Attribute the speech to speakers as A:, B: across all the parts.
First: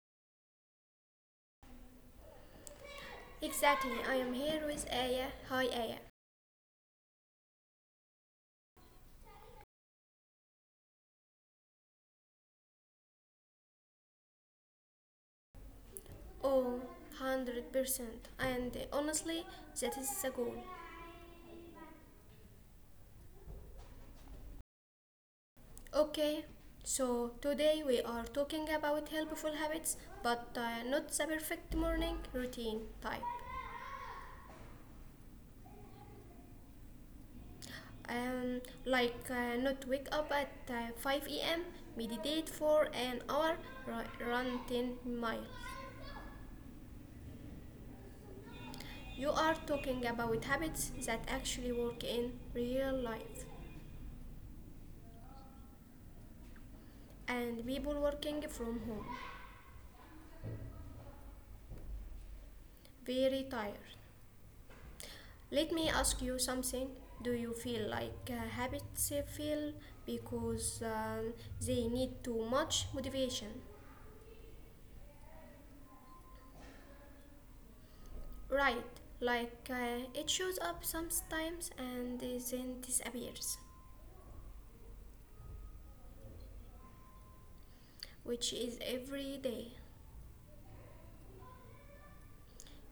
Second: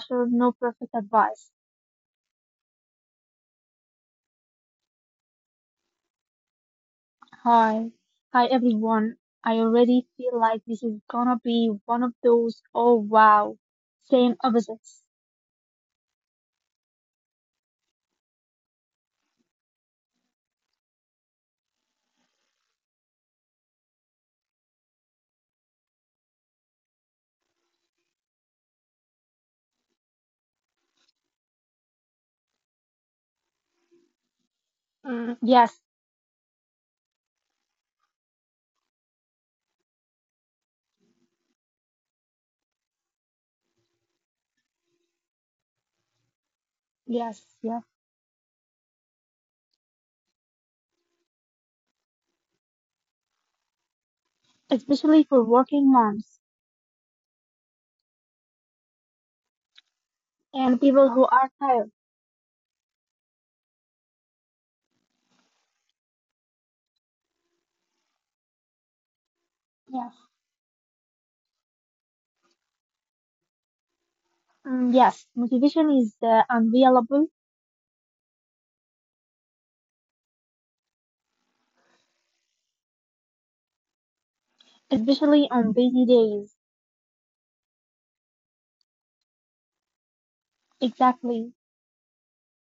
A: pressure, no perfect advice.
B: Exactly, I am here with Aya. Hi, Aya.
A: Hi. Hi everyone. I already feel like this is gonna be one of those oh wow, same opposites.
B: Oh, 100%. And honestly, that is the goal. Okay, so today we are talking about helpful habits, but not the perfect morning routine type.
A: Mm, yes,
B: Like not wake up at 5 a.m., meditate for an hour, run 10 miles.
A: yes, yes.
B: You are talking about habits that actually work in real life
A: Especially for working moms
B: and people working from home.
A: and people who are tired.
B: Very tired. Let me ask you something. Do you feel like habits fail
A: Yes.
B: because they need too much motivation?
A: Yes, motivation is unavailable,
B: Right, like it shows up sometimes and then disappears,
A: especially on busy days.
B: which is every day.
A: Exactly.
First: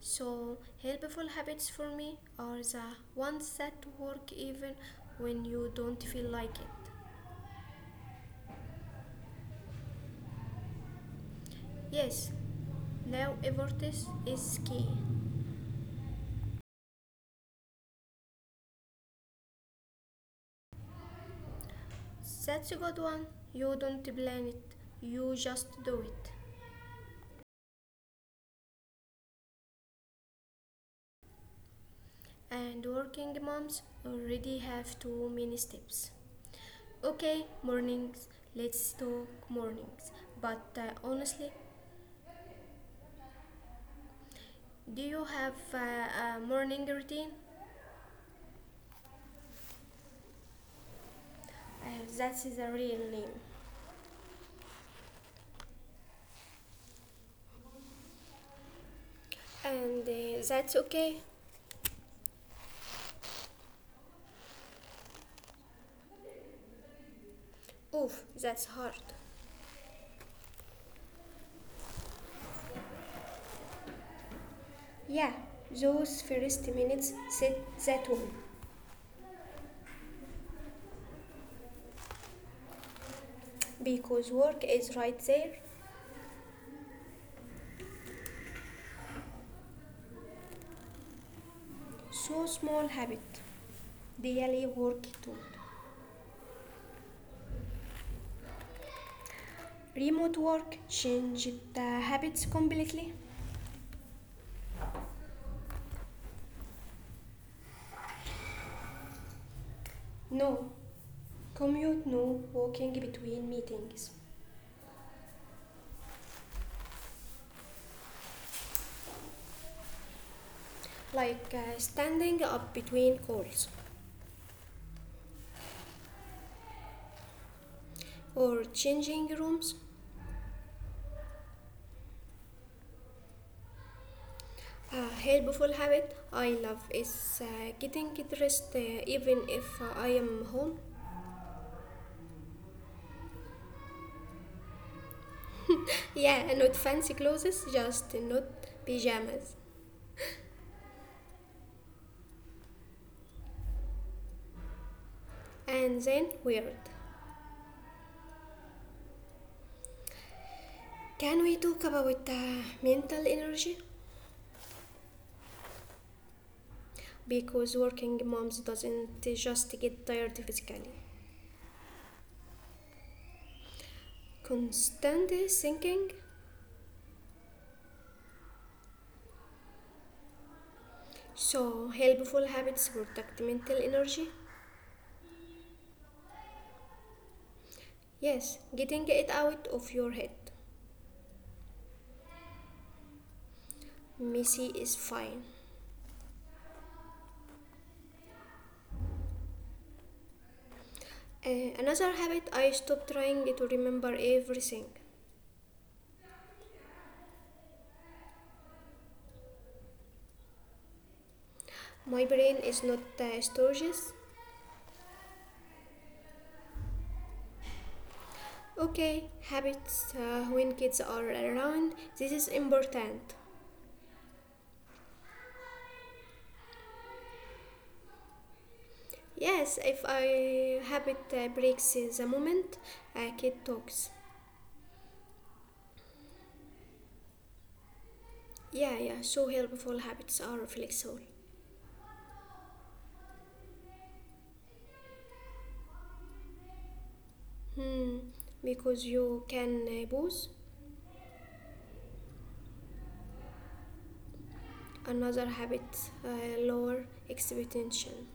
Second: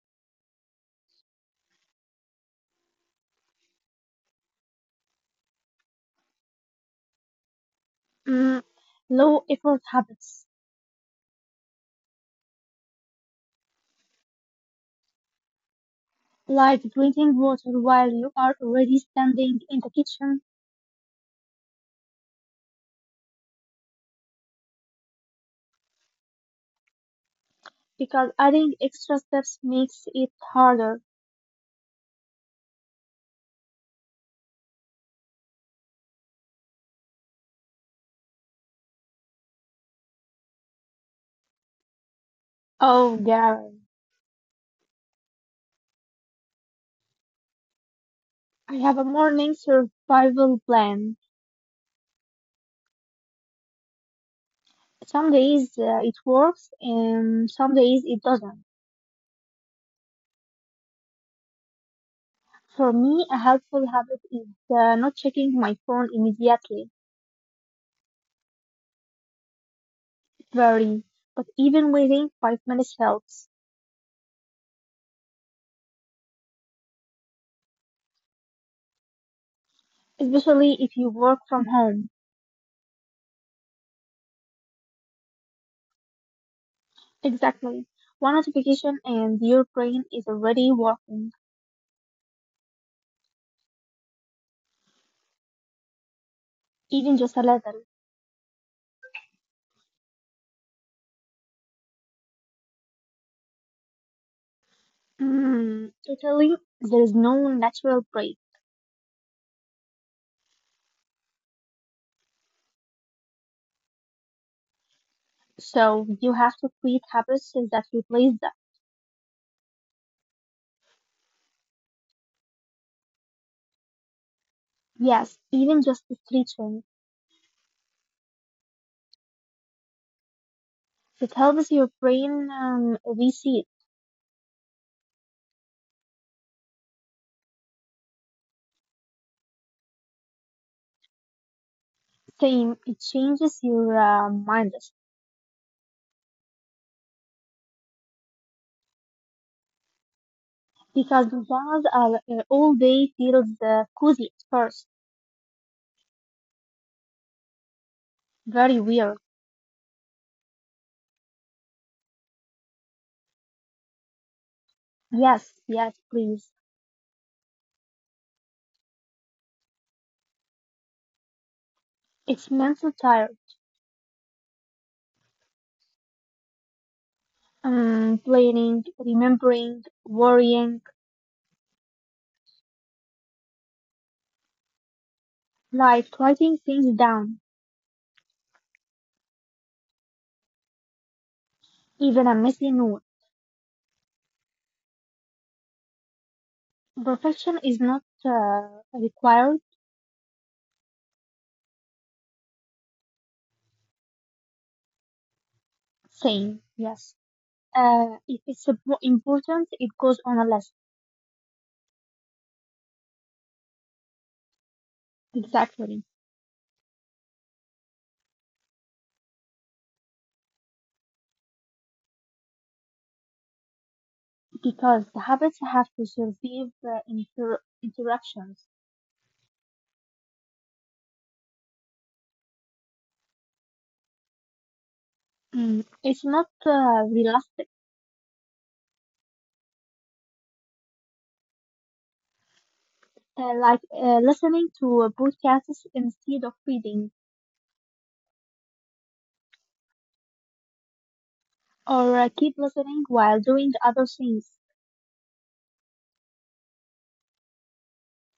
B: So, helpful habits for me are the ones that work even when you don't feel like it.
A: Mm, low effort habits,
B: Yes, now effort is key.
A: like drinking water while you are already standing in the kitchen
B: That's a good one. You don't plan it, you just do it.
A: because adding extra steps makes it harder.
B: And working moms already have too many steps. Okay, mornings. Let's talk mornings. But honestly,
A: Oh, Garen,
B: do you have a morning routine?
A: I have a morning survival plan.
B: Uh, that's the real name.
A: Some days it works and some days it doesn't.
B: And that's okay?
A: For me, a helpful habit is not checking my phone immediately.
B: Oof, that's hard.
A: Very, but even waiting 5 minutes helps,
B: Yeah, those first minutes set that one.
A: especially if you work from home.
B: Because work is right there.
A: Exactly. One notification and your brain is already working,
B: So small habit. Daily work too.
A: even just a little.
B: Remote work changed the habits completely?
A: Totally, there is no natural break,
B: No. Commute no walking between meetings.
A: so you have to create habits that replace that.
B: Like standing up between calls
A: Yes, even just stretching.
B: or changing rooms.
A: It helps your brain reset.
B: A helpful habit I love is getting dressed even if I am home.
A: Same, it changes your mindset
B: Yeah, not fancy clothes, just not pajamas.
A: because pajamas are all day feels cozy at first.
B: And then weird.
A: Very weird.
B: Can we talk about mental energy?
A: Yes, yes, please.
B: Because working moms doesn't just get tired physically.
A: It's mental tired.
B: Constant thinking.
A: Planning, remembering, worrying,
B: So helpful habits protect mental energy.
A: like writing things down,
B: Yes, getting it out of your head.
A: even a messy note.
B: Messy is fine.
A: Perfection is not required.
B: Another habit I stopped trying to remember everything.
A: Same, yes. If it's important, it goes on a list.
B: My brain is not studious.
A: Exactly.
B: Okay, habits when kids are around, this is important.
A: Because the habits have to survive interruptions.
B: Yes, if I habit breaks in the moment, a kid talks.
A: It's not realistic,
B: Yeah, yeah, so helpful habits are flexible.
A: like listening to podcasts instead of reading,
B: Hmm, because you can pause.
A: or keep listening while doing other things.
B: Another habit, lower expectation.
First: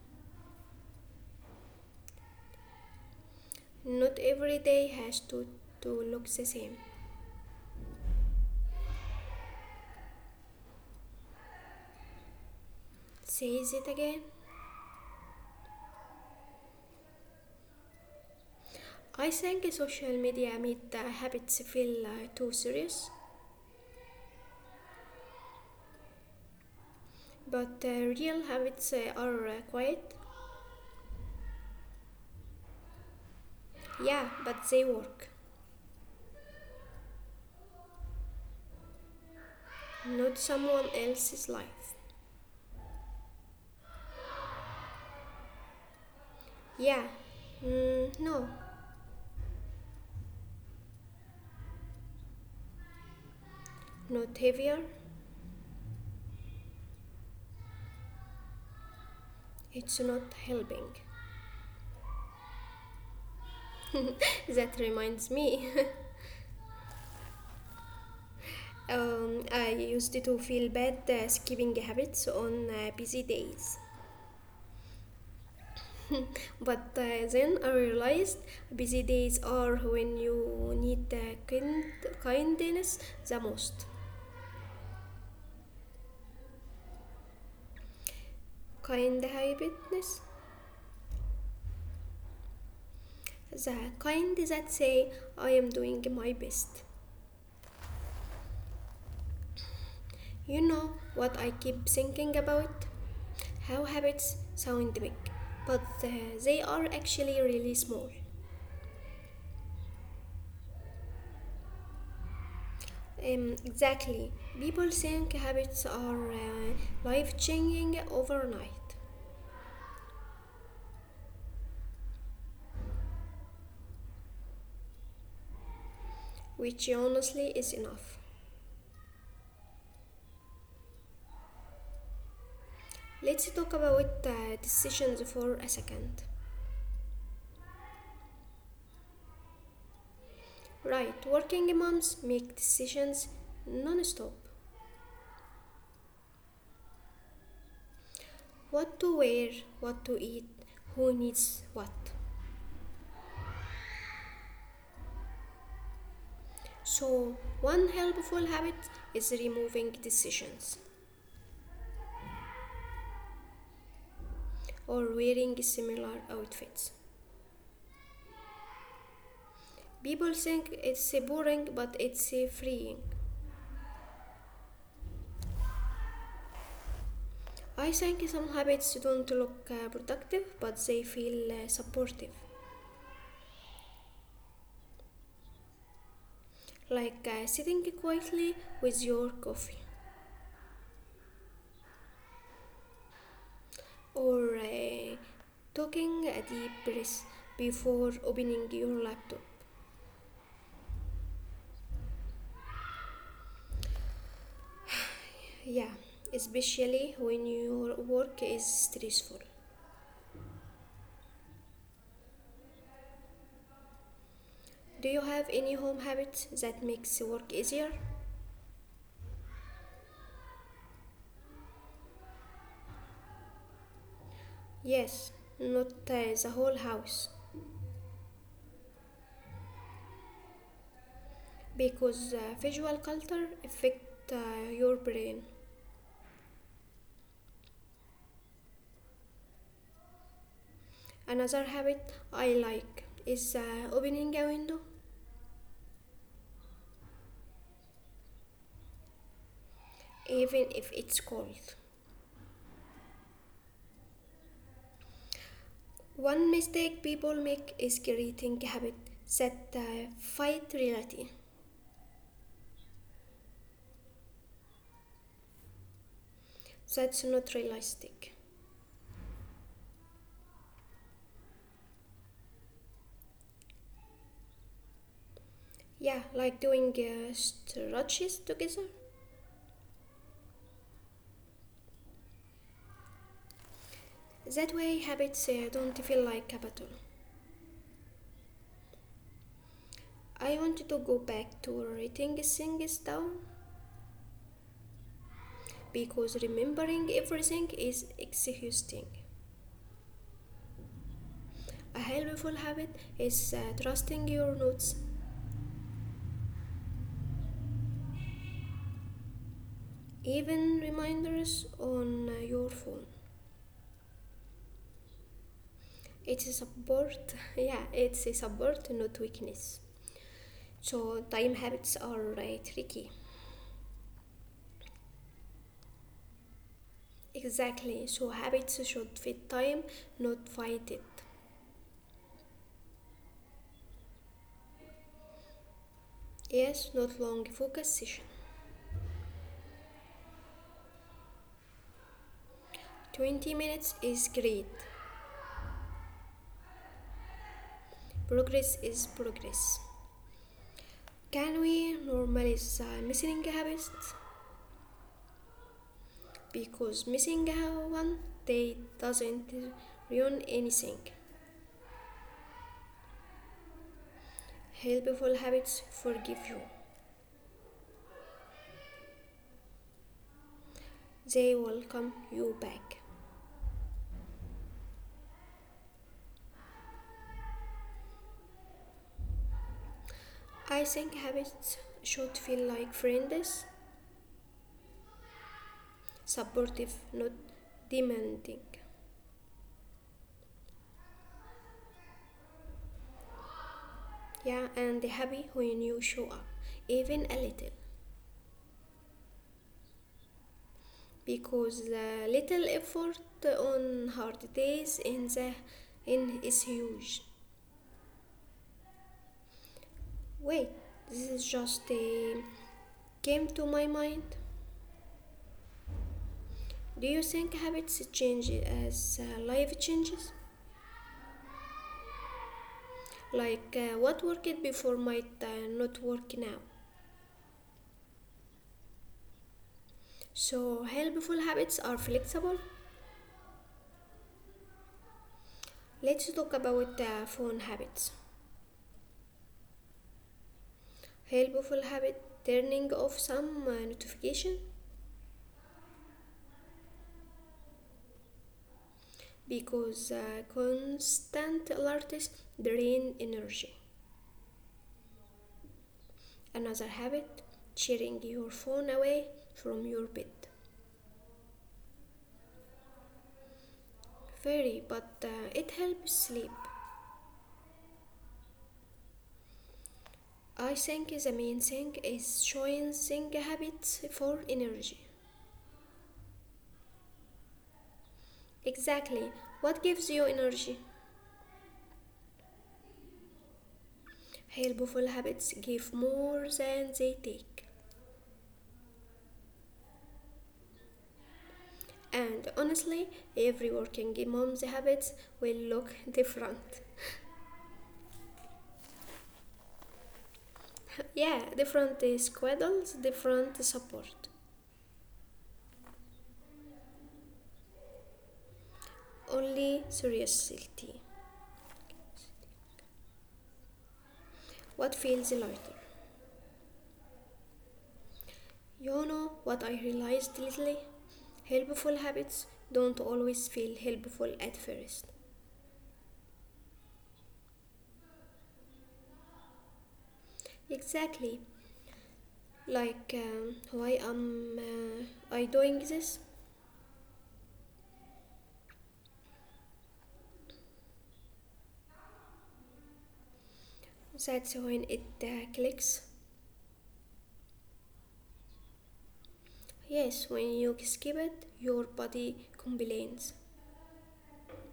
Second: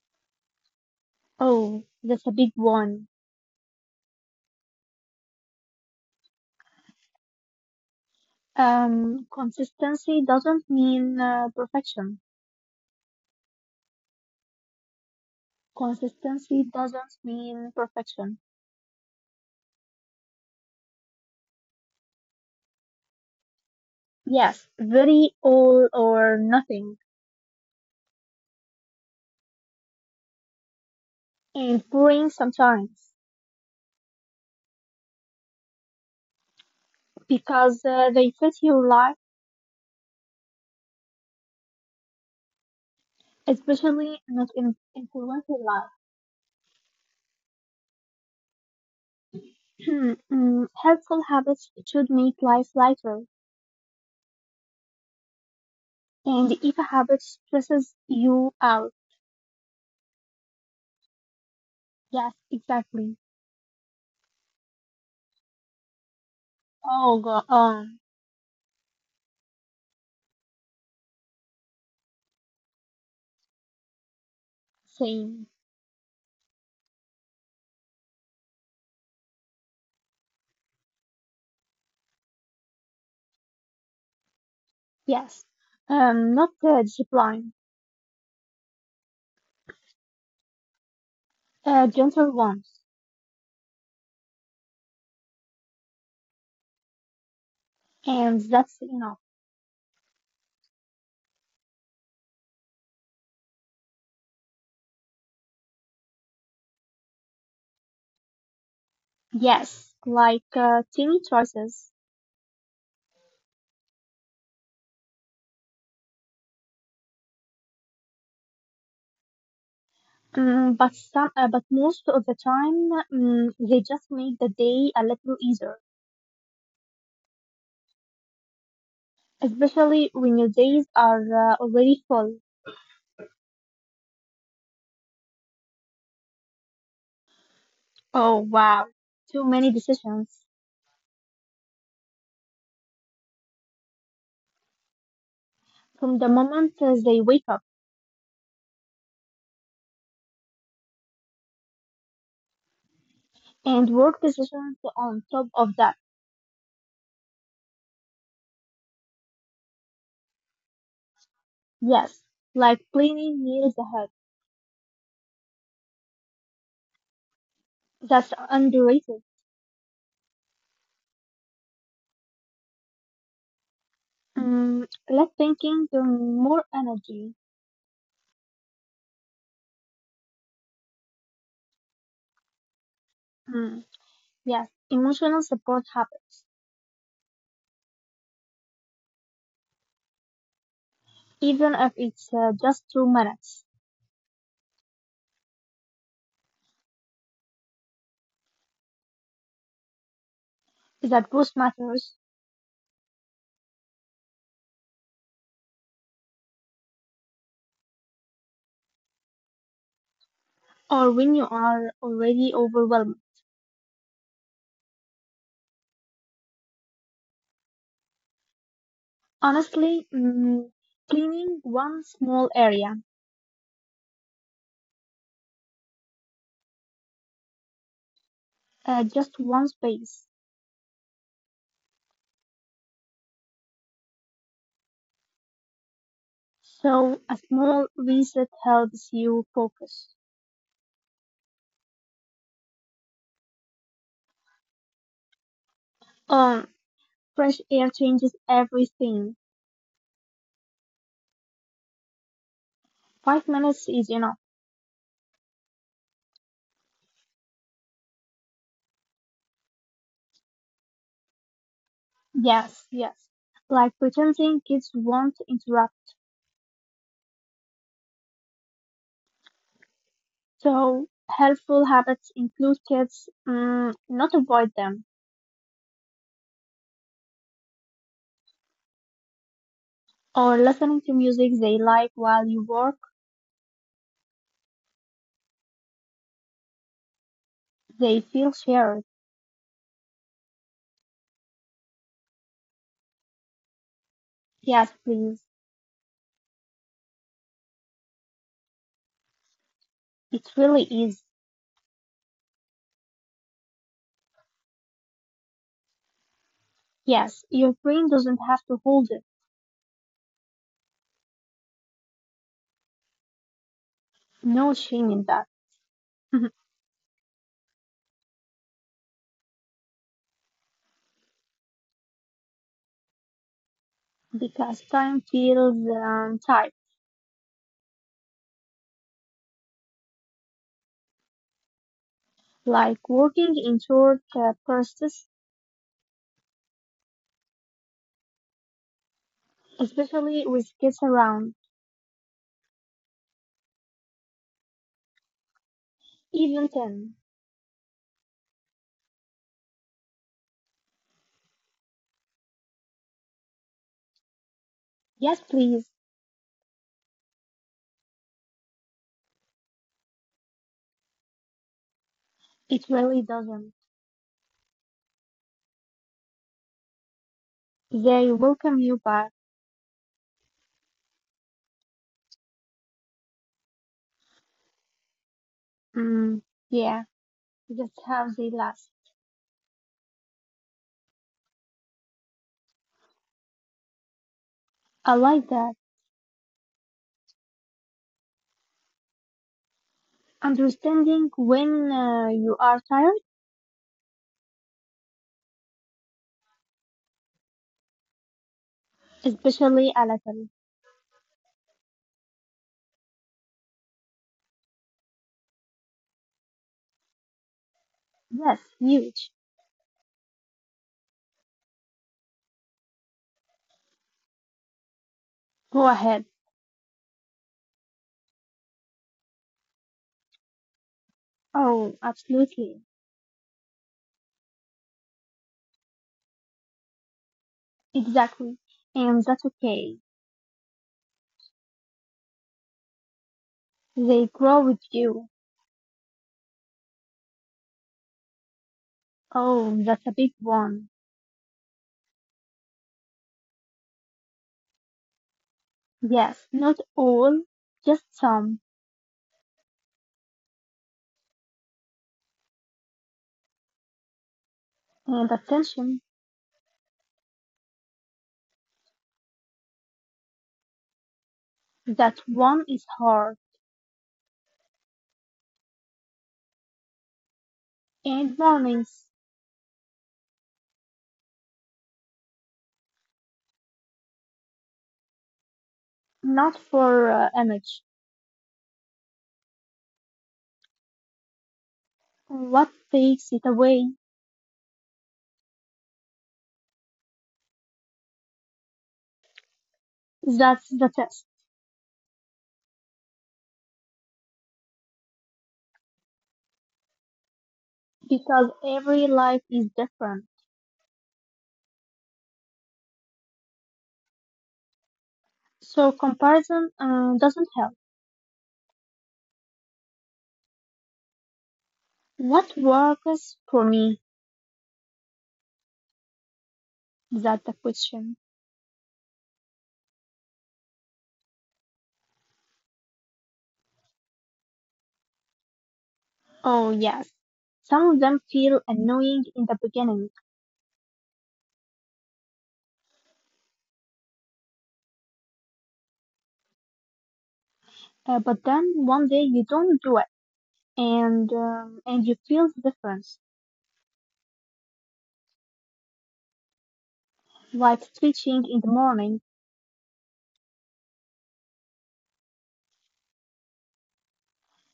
A: Oh, that's a big one.
B: Not every day has to look the same.
A: Consistency doesn't mean perfection.
B: Says it again.
A: Consistency doesn't mean perfection.
B: I think social media made habits feel too serious,
A: Yes, very all or nothing.
B: but real habits are quiet.
A: And boring sometimes
B: Yeah, but they work.
A: because they fit your life,
B: Not someone else's life.
A: especially not in influencer life.
B: Yeah, mm, no,
A: Helpful habits should make life lighter,
B: not heavier.
A: and if a habit stresses you out,
B: It's not helping.
A: yes, exactly.
B: That reminds me.
A: Oh, go on,
B: I used to feel bad skipping habits on busy days.
A: same.
B: But then I realized busy days are when you need the kindness the most.
A: Yes, not the discipline,
B: Kind habitness,
A: gentle ones,
B: the kind that say I am doing my best.
A: and that's enough.
B: You know what I keep thinking about? How habits sound big, but they are actually really small.
A: Yes, like tiny choices.
B: Exactly. People think habits are life changing overnight,
A: But most of the time, they just make the day a little easier,
B: which honestly is enough.
A: especially when your days are already full.
B: Let's talk about decisions for a second.
A: Oh wow, too many decisions
B: Right, working moms make decisions non stop.
A: from the moment they wake up,
B: What to wear, what to eat, who needs what.
A: and work decisions on top of that.
B: So, one helpful habit is removing decisions
A: Yes, like planning years ahead.
B: or wearing similar outfits.
A: That's underrated.
B: People think it's boring, but it's freeing.
A: Less thinking, more energy.
B: I think some habits don't look productive, but they feel supportive,
A: Mm, yes, emotional support happens,
B: like sitting quietly with your coffee
A: even if it's just 2 minutes.
B: or taking a deep breath before opening your laptop.
A: That boost matters.
B: Yeah, especially when your work is stressful.
A: Or when you are already overwhelmed.
B: Do you have any home habits that makes work easier?
A: Honestly, cleaning one small area,
B: Yes, not the whole house
A: just one space.
B: because visual culture affect your brain.
A: So a small reset helps you focus.
B: Another habit I like is opening a window
A: Um, fresh air changes everything.
B: even if it's cold.
A: 5 minutes is enough.
B: One mistake people make is creating a habit that fight reality.
A: Yes, yes. Like pretending kids won't interrupt.
B: That's not realistic.
A: So helpful habits include kids, not avoid them,
B: Yeah, like doing stretches together.
A: or listening to music they like while you work.
B: That way, habits don't feel like a battle.
A: They feel shared.
B: I wanted to go back to writing things down
A: Yes, please.
B: because remembering everything is exhausting.
A: It really is.
B: A helpful habit is trusting your notes,
A: Yes, your brain doesn't have to hold it.
B: even reminders on your phone.
A: No shame in that.
B: It's a support, yeah, it's a support, not weakness. So, time habits are tricky.
A: Because time feels tight,
B: Exactly, so habits should fit time, not fight it.
A: like working in short bursts,
B: Yes, not long focus session.
A: especially with kids around,
B: 20 minutes is great.
A: even 10.
B: Progress is progress. Can we normalize missing habits?
A: Yes, please.
B: Because missing one day doesn't ruin anything.
A: It really doesn't.
B: Helpful habits forgive you,
A: They welcome you back.
B: they will come you back.
A: Mm, yeah, that's how they last.
B: I think habits should feel like friends,
A: I like that.
B: supportive, not demanding.
A: Understanding when you are tired,
B: Yeah, and happy when you show up, even a little.
A: especially a little.
B: Because the little effort on hard days in the in is huge.
A: Yes, huge.
B: Wait, this is just came to my mind.
A: Go ahead.
B: Do you think habits change as life changes?
A: Oh, absolutely.
B: Like what worked before might not work now.
A: Exactly. And that's okay.
B: So helpful habits are flexible.
A: They grow with you.
B: Let's talk about phone habits.
A: Oh, that's a big one.
B: Helpful habit turning off some notification
A: Yes, not all, just some.
B: because constant alerts drain energy.
A: And attention,
B: Another habit sharing your phone away from your bed.
A: that one is hard.
B: Very, but it helps sleep.
A: And mornings,
B: I think the main thing is choosing habits for energy.
A: not for image.
B: Exactly. What gives you energy?
A: What takes it away?
B: Helpful habits give more than they take.
A: That's the test.
B: And honestly, every working mom's habits will look different.
A: Because every life is different.
B: yeah, different schedules, different support.
A: So comparison doesn't help.
B: Only seriously.
A: What works for me?
B: What feels lighter?
A: That's the question.
B: You know what I realized lately? Helpful habits don't always feel helpful at first.
A: Oh, yes. Some of them feel annoying in the beginning,
B: Exactly. Like, why am I doing this?
A: but then one day you don't do it and you feel the difference,
B: That's when it clicks.
A: like stretching in the morning
B: Yes, when you skip it, your body complains.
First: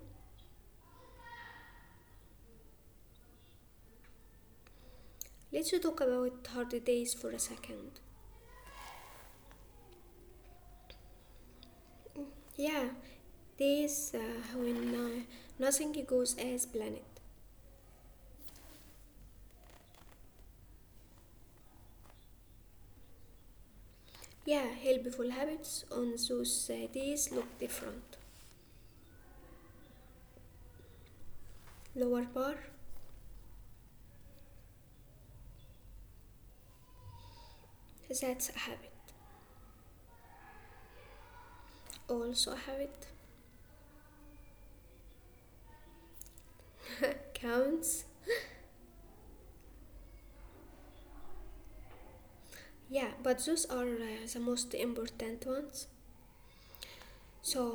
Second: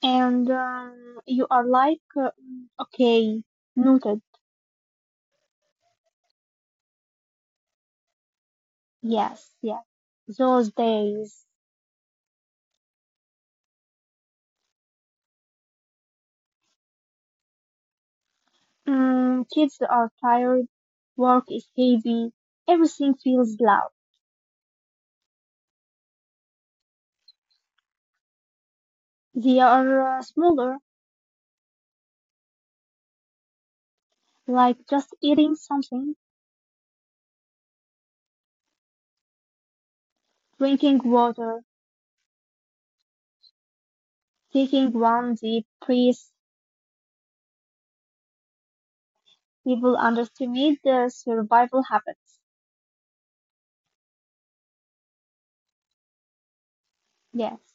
A: and you are like, okay, noted.
B: Let's talk about holidays for a second.
A: Yes, yes. Those days.
B: Yeah, days when nothing goes as planned.
A: Kids are tired, work is heavy, everything feels loud.
B: Yeah, helpful habits on those days look different.
A: They are smaller,
B: Lower bar,
A: like just eating something,
B: that's a habit.
A: drinking water,
B: Also a habit.
A: taking one deep breath,
B: Counts.
A: you will underestimate the survival habits.
B: Yeah, but those are the most important ones.
A: Yes,
B: So,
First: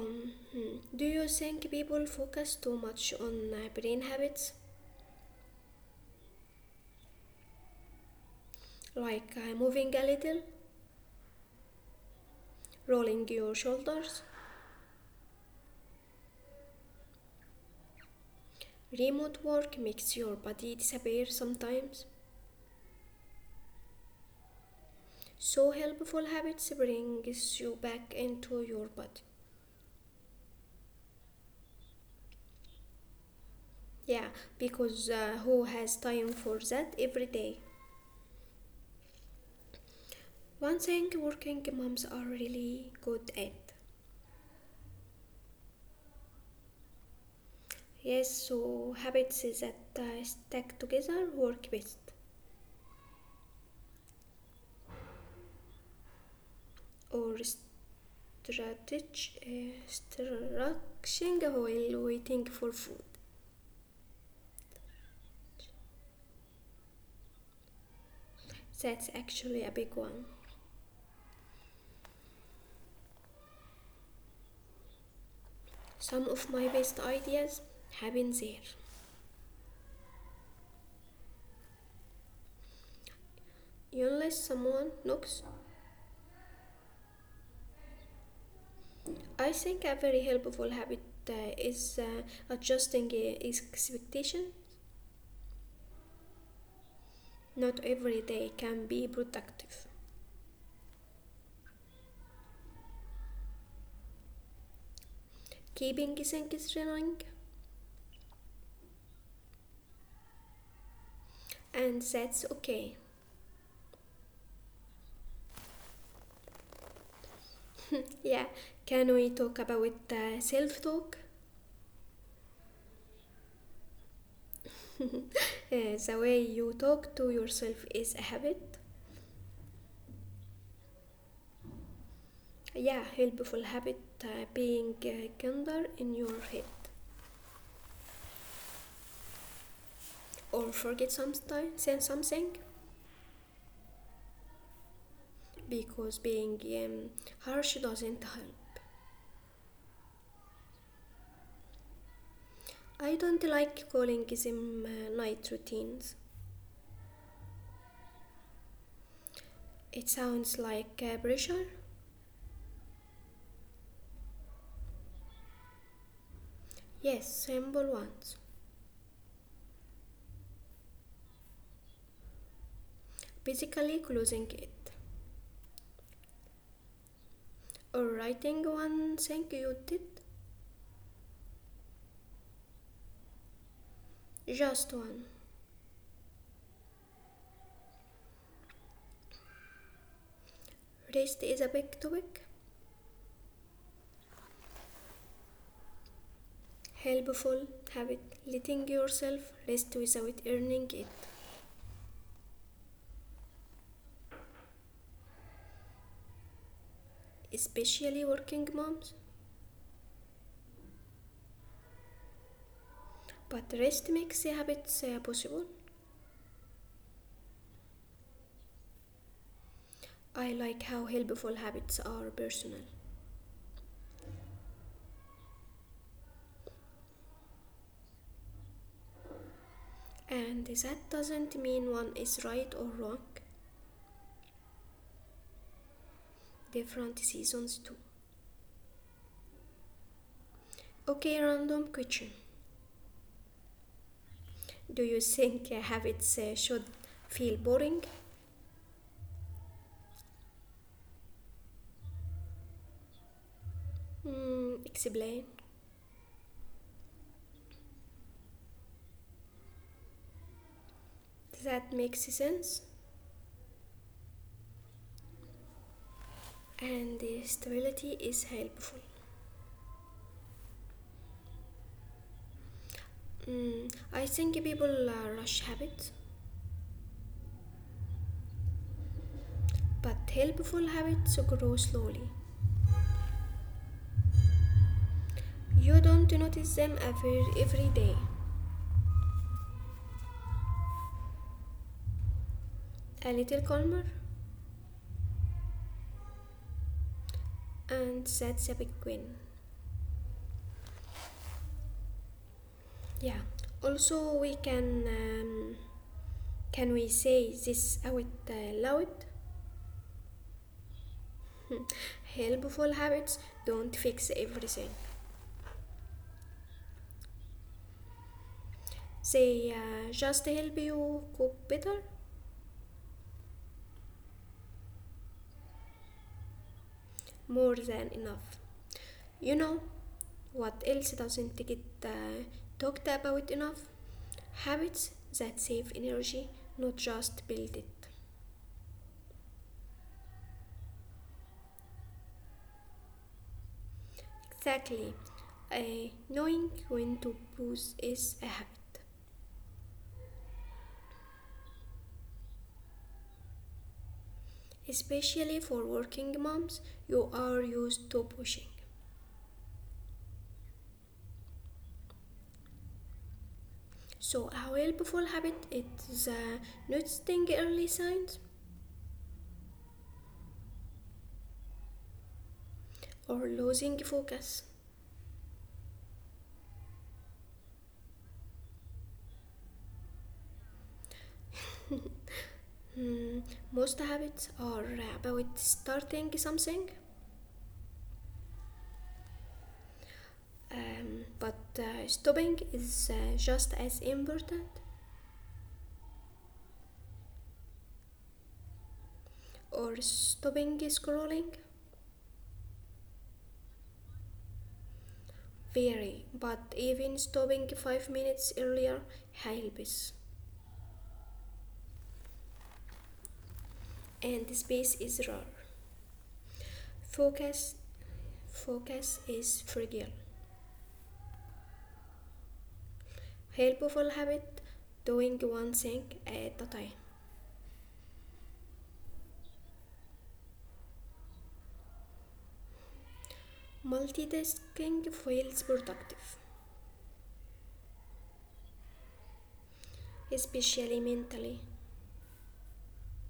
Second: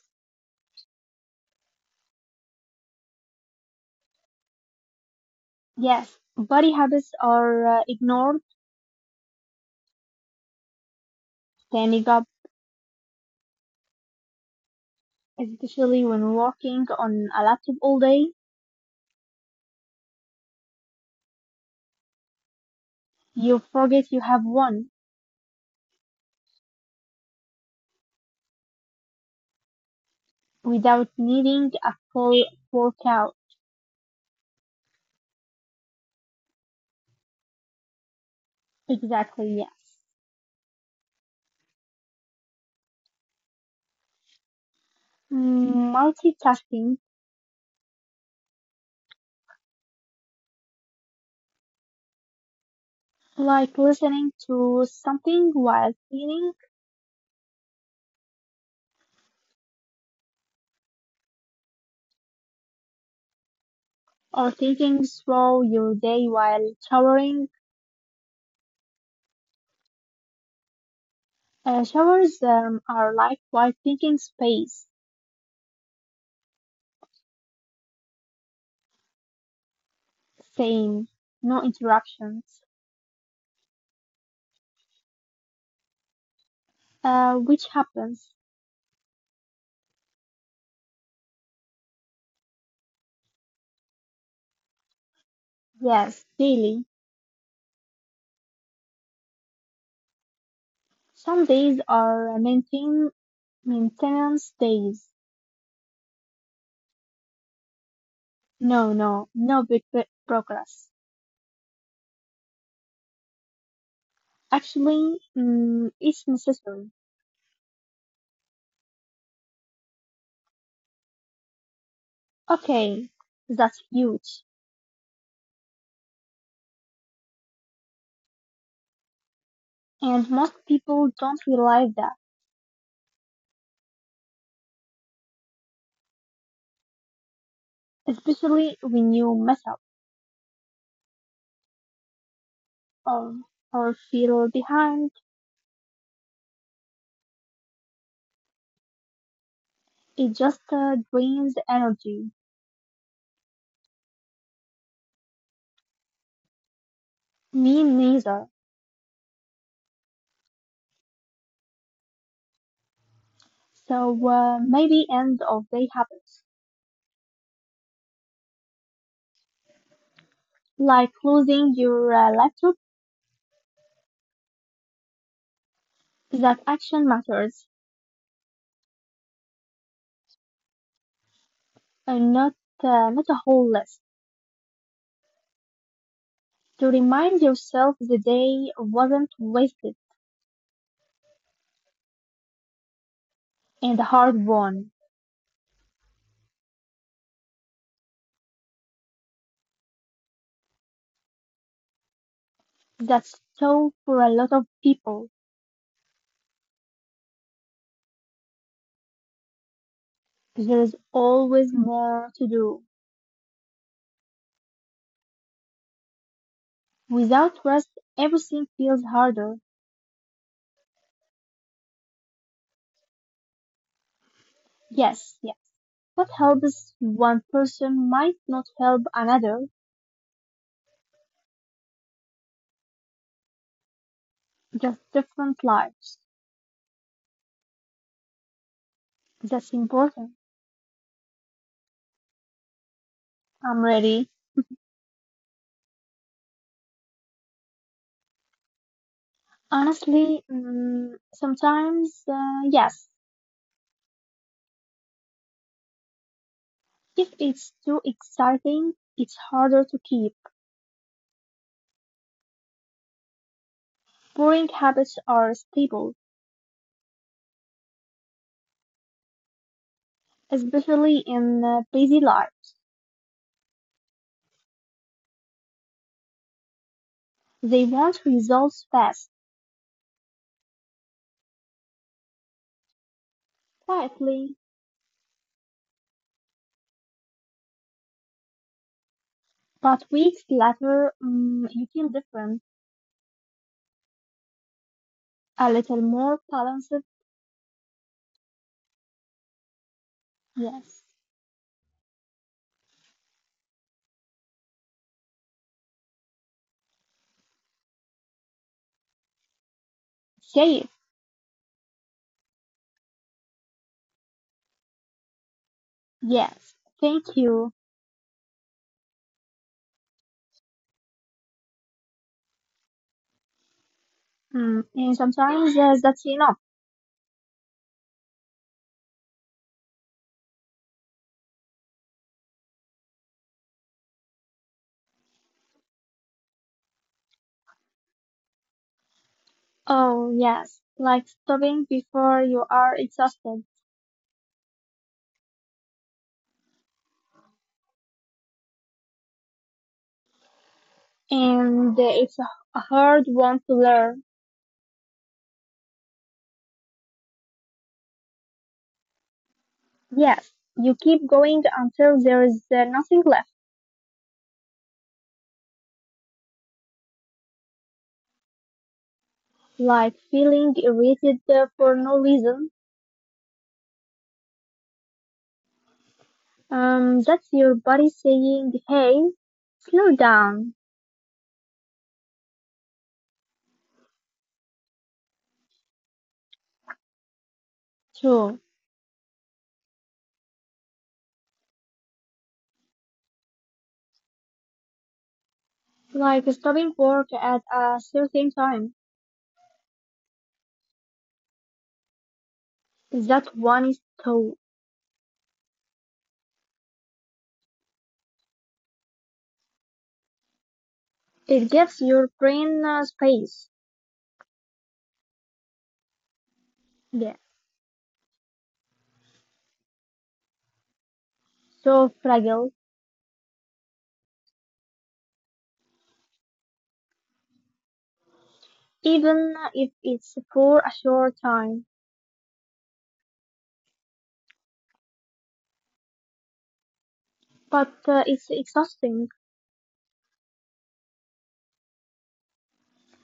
B: hmm, do you think people focus too much on brain habits?
A: yes, body habits are ignored.
B: Like moving a little,
A: Standing up,
B: rolling your shoulders.
A: especially when working on a laptop all day,
B: Remote work makes your body disappear sometimes,
A: you forget you have one
B: so helpful habits brings you back into your body.
A: without needing a full workout.
B: Yeah, because who has time for that every day?
A: Exactly, yes.
B: One thing working moms are really good at.
A: Multitasking,
B: Yes, so habits that stack together work best.
A: like listening to something while cleaning
B: Or strategy, structuring while waiting for food.
A: or thinking through your day while showering.
B: That's actually a big one.
A: Showers are like white thinking space,
B: Some of my best ideas happen there.
A: same, no interruptions,
B: Unless someone knocks.
A: which happens,
B: I think a very helpful habit is adjusting expectation.
A: yes, daily.
B: Not every day can be productive.
A: Some days are maintenance days.
B: Keeping things running,
A: No, no, no big progress.
B: and that's okay.
A: Actually, it's necessary.
B: Yeah, can we talk about self-talk?
A: Okay, that's huge.
B: The way you talk to yourself is a habit.
A: And most people don't realize that,
B: Yeah, helpful habit being kinder in your head
A: especially when you mess up
B: or forget something, say something
A: or, or feel behind.
B: because being um, harsh doesn't help.
A: It just drains energy.
B: I don't like calling them night routines.
A: Me neither.
B: It sounds like pressure.
A: So maybe end of day habits,
B: Yes, simple ones.
A: like closing your laptop,
B: Basically, closing it.
A: that action matters,
B: Or writing one thing you did.
A: and not a whole list.
B: Just one.
A: To remind yourself the day wasn't wasted
B: Rest is a big topic.
A: and hard won.
B: Helpful habit. Letting yourself rest without earning it.
A: That's so for a lot of people.
B: Especially working moms.
A: There's always more to do.
B: But rest makes habits possible.
A: Without rest, everything feels harder.
B: I like how helpful habits are personal.
A: Yes, yes. What helps one person might not help another.
B: And that doesn't mean one is right or wrong.
A: Just different lives.
B: Different seasons too.
A: That's important.
B: Okay, random question.
A: I'm ready.
B: Do you think habits should feel boring?
A: Honestly, sometimes, yes.
B: Mm, explain.
A: If it's too exciting, it's harder to keep.
B: That makes sense.
A: Boring habits are stable,
B: And stability is helpful.
A: especially in busy life.
B: I think people rush habits,
A: They want results fast,
B: but helpful habits grow slowly.
A: quietly,
B: You don't notice them every day.
A: but weeks later, you feel different,
B: A little calmer,
A: a little more balanced.
B: and that's a big win.
A: Yes.
B: Yeah. Also, we can we say this out loud?
A: Say it.
B: Hmm. Helpful habits don't fix everything.
A: Yes. Thank you.
B: They just help you cope better,
A: And sometimes that's enough.
B: more than enough. You know what else doesn't get uh, talked about enough? Habits that save energy, not just build it.
A: Oh, yes, like stopping before you are exhausted.
B: Exactly. Knowing when to pause is a habit.
A: And it's a hard one to learn.
B: Especially for working moms, you are used to pushing.
A: Yes, you keep going until there is nothing left,
B: So, a helpful habit is noticing early signs
A: like feeling irritated for no reason.
B: or losing focus.
A: That's your body saying, hey, slow down.
B: Hmm, most habits are about starting something,
A: True.
B: but stopping is just as important.
A: Like stopping work at a certain time.
B: Or stopping scrolling,
A: That one is too.
B: very, but even stopping 5 minutes earlier helps.
A: It gives your brain space.
B: And space is rare.
A: Yeah.
B: Focus, Focus is fragile.
A: So fragile.
B: Helpful habit, doing one thing at a time.
A: Even if it's for a short time.
B: Multitasking feels productive,
A: But it's exhausting.
B: especially mentally.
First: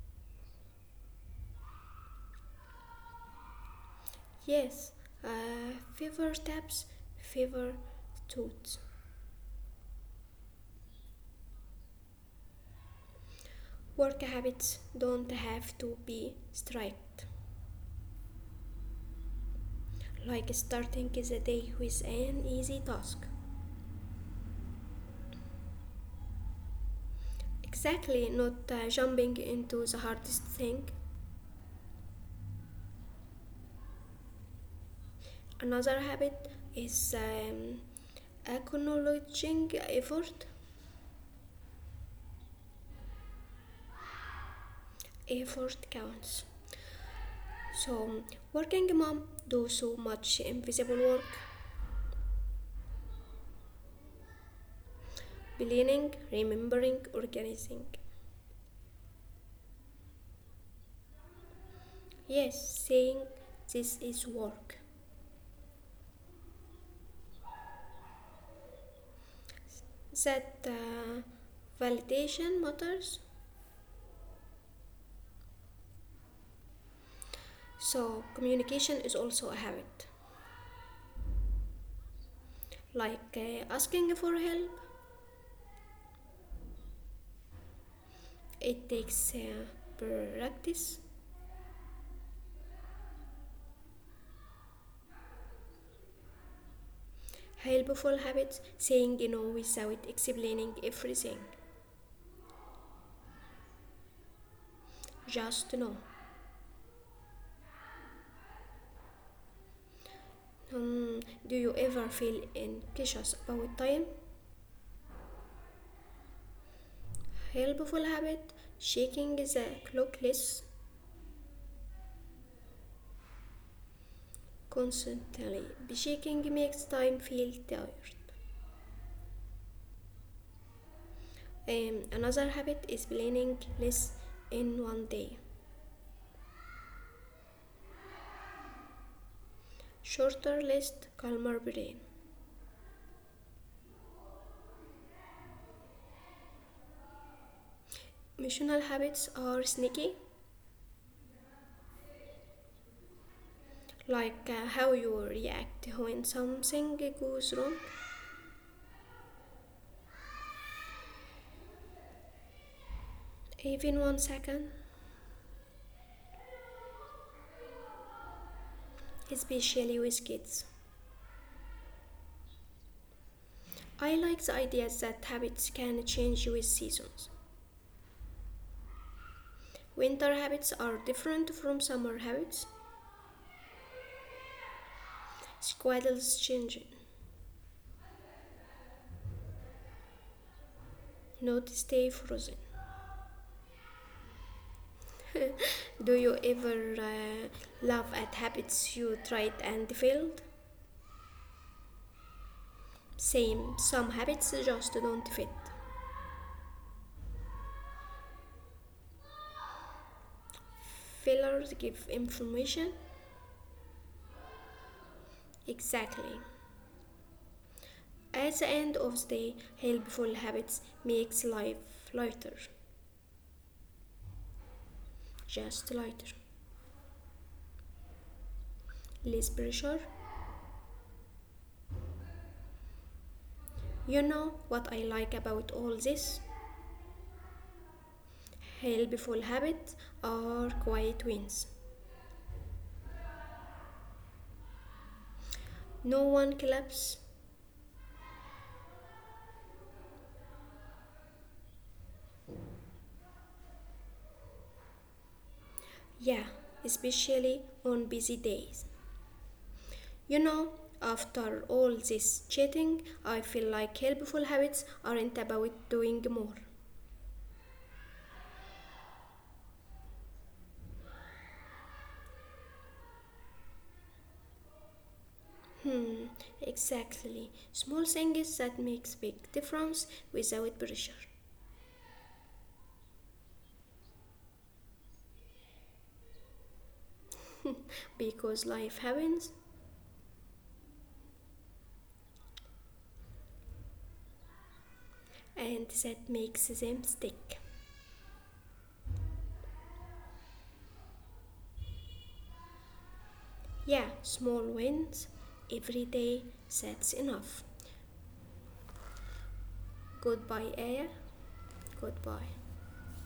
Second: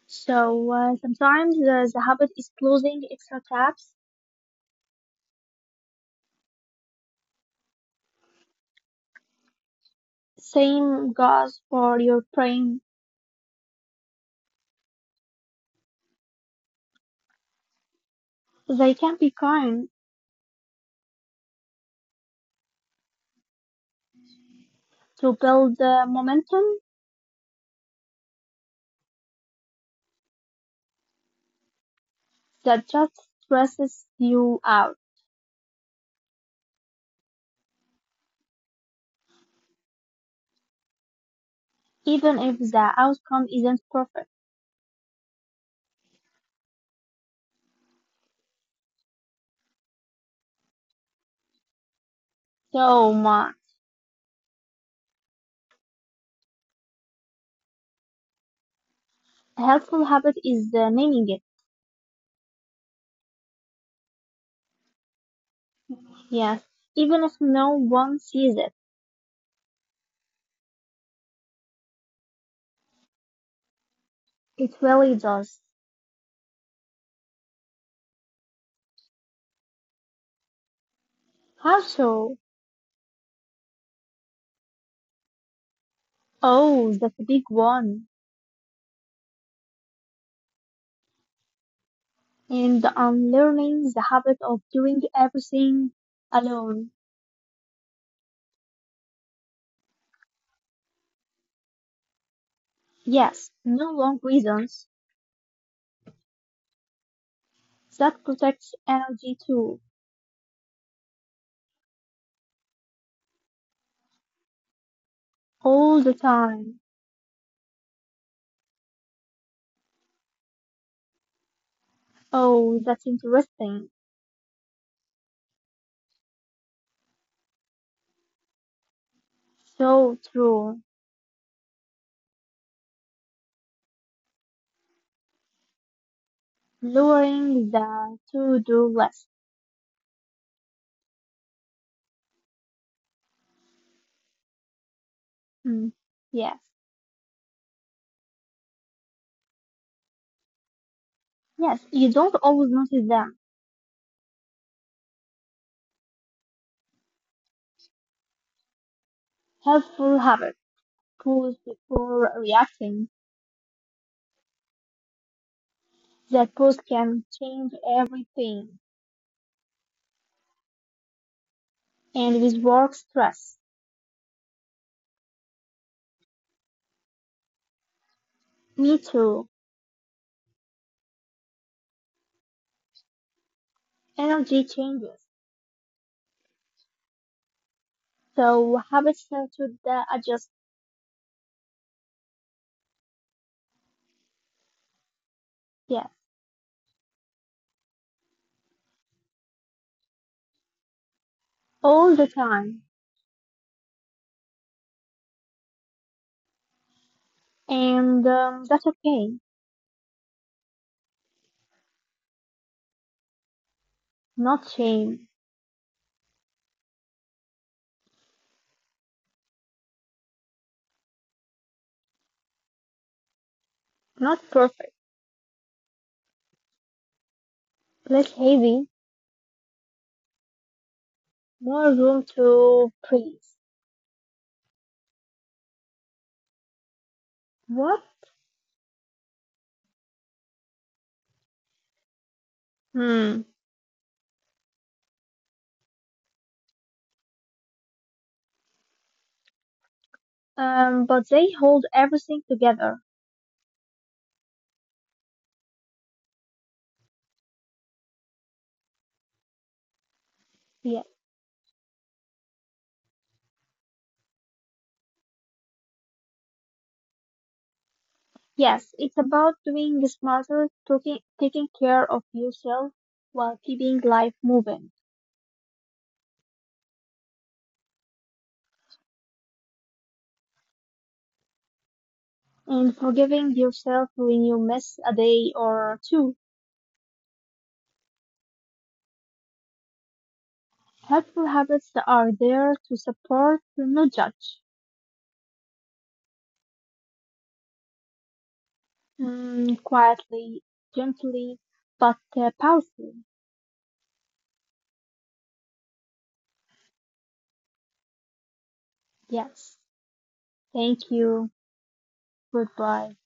A: So sometimes the habit is closing extra tabs.
B: Yes, fever steps, fever tools.
A: Same goes for your brain.
B: Work habits don't have to be strict,
A: They can be kind
B: like starting the day with an easy task.
A: to build the momentum
B: Exactly, not jumping into the hardest thing.
A: that just stresses you out,
B: Another habit is acknowledging effort.
A: even if the outcome isn't perfect.
B: Effort counts. So, working mom do so much invisible work,
A: So my
B: planning, remembering, organizing.
A: helpful habit is naming it.
B: Yes, saying this is work.
A: Yes, even if no one sees it,
B: That validation matters.
A: it really does.
B: So, communication is also a habit.
A: How so?
B: Like asking for help,
A: Oh, that's a big one.
B: it takes practice.
A: And unlearning the habit of doing everything alone.
B: Helpful habits, saying you know without explaining everything.
A: Yes, no long reasons.
B: Just know.
A: That protects energy too,
B: Um, do you ever feel anxious about time?
A: all the time.
B: Helpful habit, shaking the clock less
A: Oh, that's interesting.
B: constantly. Shaking makes time feel tired.
A: So true.
B: Another habit is planning less in one day.
A: Lowering the to-do list.
B: Shorter list, calmer brain.
A: Mm, yes,
B: Emotional habits are sneaky,
A: yes, you don't always notice them.
B: like how you react when something goes wrong,
A: Helpful habit. Pause before reacting.
B: even one second,
A: That pause can change everything.
B: especially with kids.
A: And with work stress.
B: I like the idea that habits can change with seasons.
A: Me too.
B: Winter habits are different from summer habits.
A: Energy changes.
B: Squaddles change,
A: So habits tend to adjust,
B: not stay frozen.
A: yes,
B: Do you ever laugh at habits you tried and failed?
A: all the time.
B: Same, some habits just don't fit.
A: And that's okay.
B: Failures give information.
A: Not shame.
B: Exactly. At the end of the day, helpful habits makes life lighter,
A: Not perfect.
B: just lighter,
A: Less heavy.
B: less pressure.
A: More room to breathe.
B: You know what I like about all this?
A: What?
B: Helpful habits are quiet wins.
A: Hmm.
B: No one claps.
A: But they hold everything together.
B: Yeah, especially on busy days. You know,
A: Yeah.
B: after all this chatting, I feel like helpful habits aren't about doing more.
A: Yes, it's about doing smarter, taking care of yourself while keeping life moving
B: Exactly. Small things that makes big difference without pressure.
A: and forgiving yourself when you miss a day or two.
B: Because life happens
A: Helpful habits that are there to support, not judge.
B: and that makes them stick.
A: Quietly, gently, but powerfully.
B: Yeah, small wins every day, that's enough.
A: Yes.
B: Goodbye,
A: Thank
B: Aya.
A: you.
B: Goodbye.
A: Goodbye.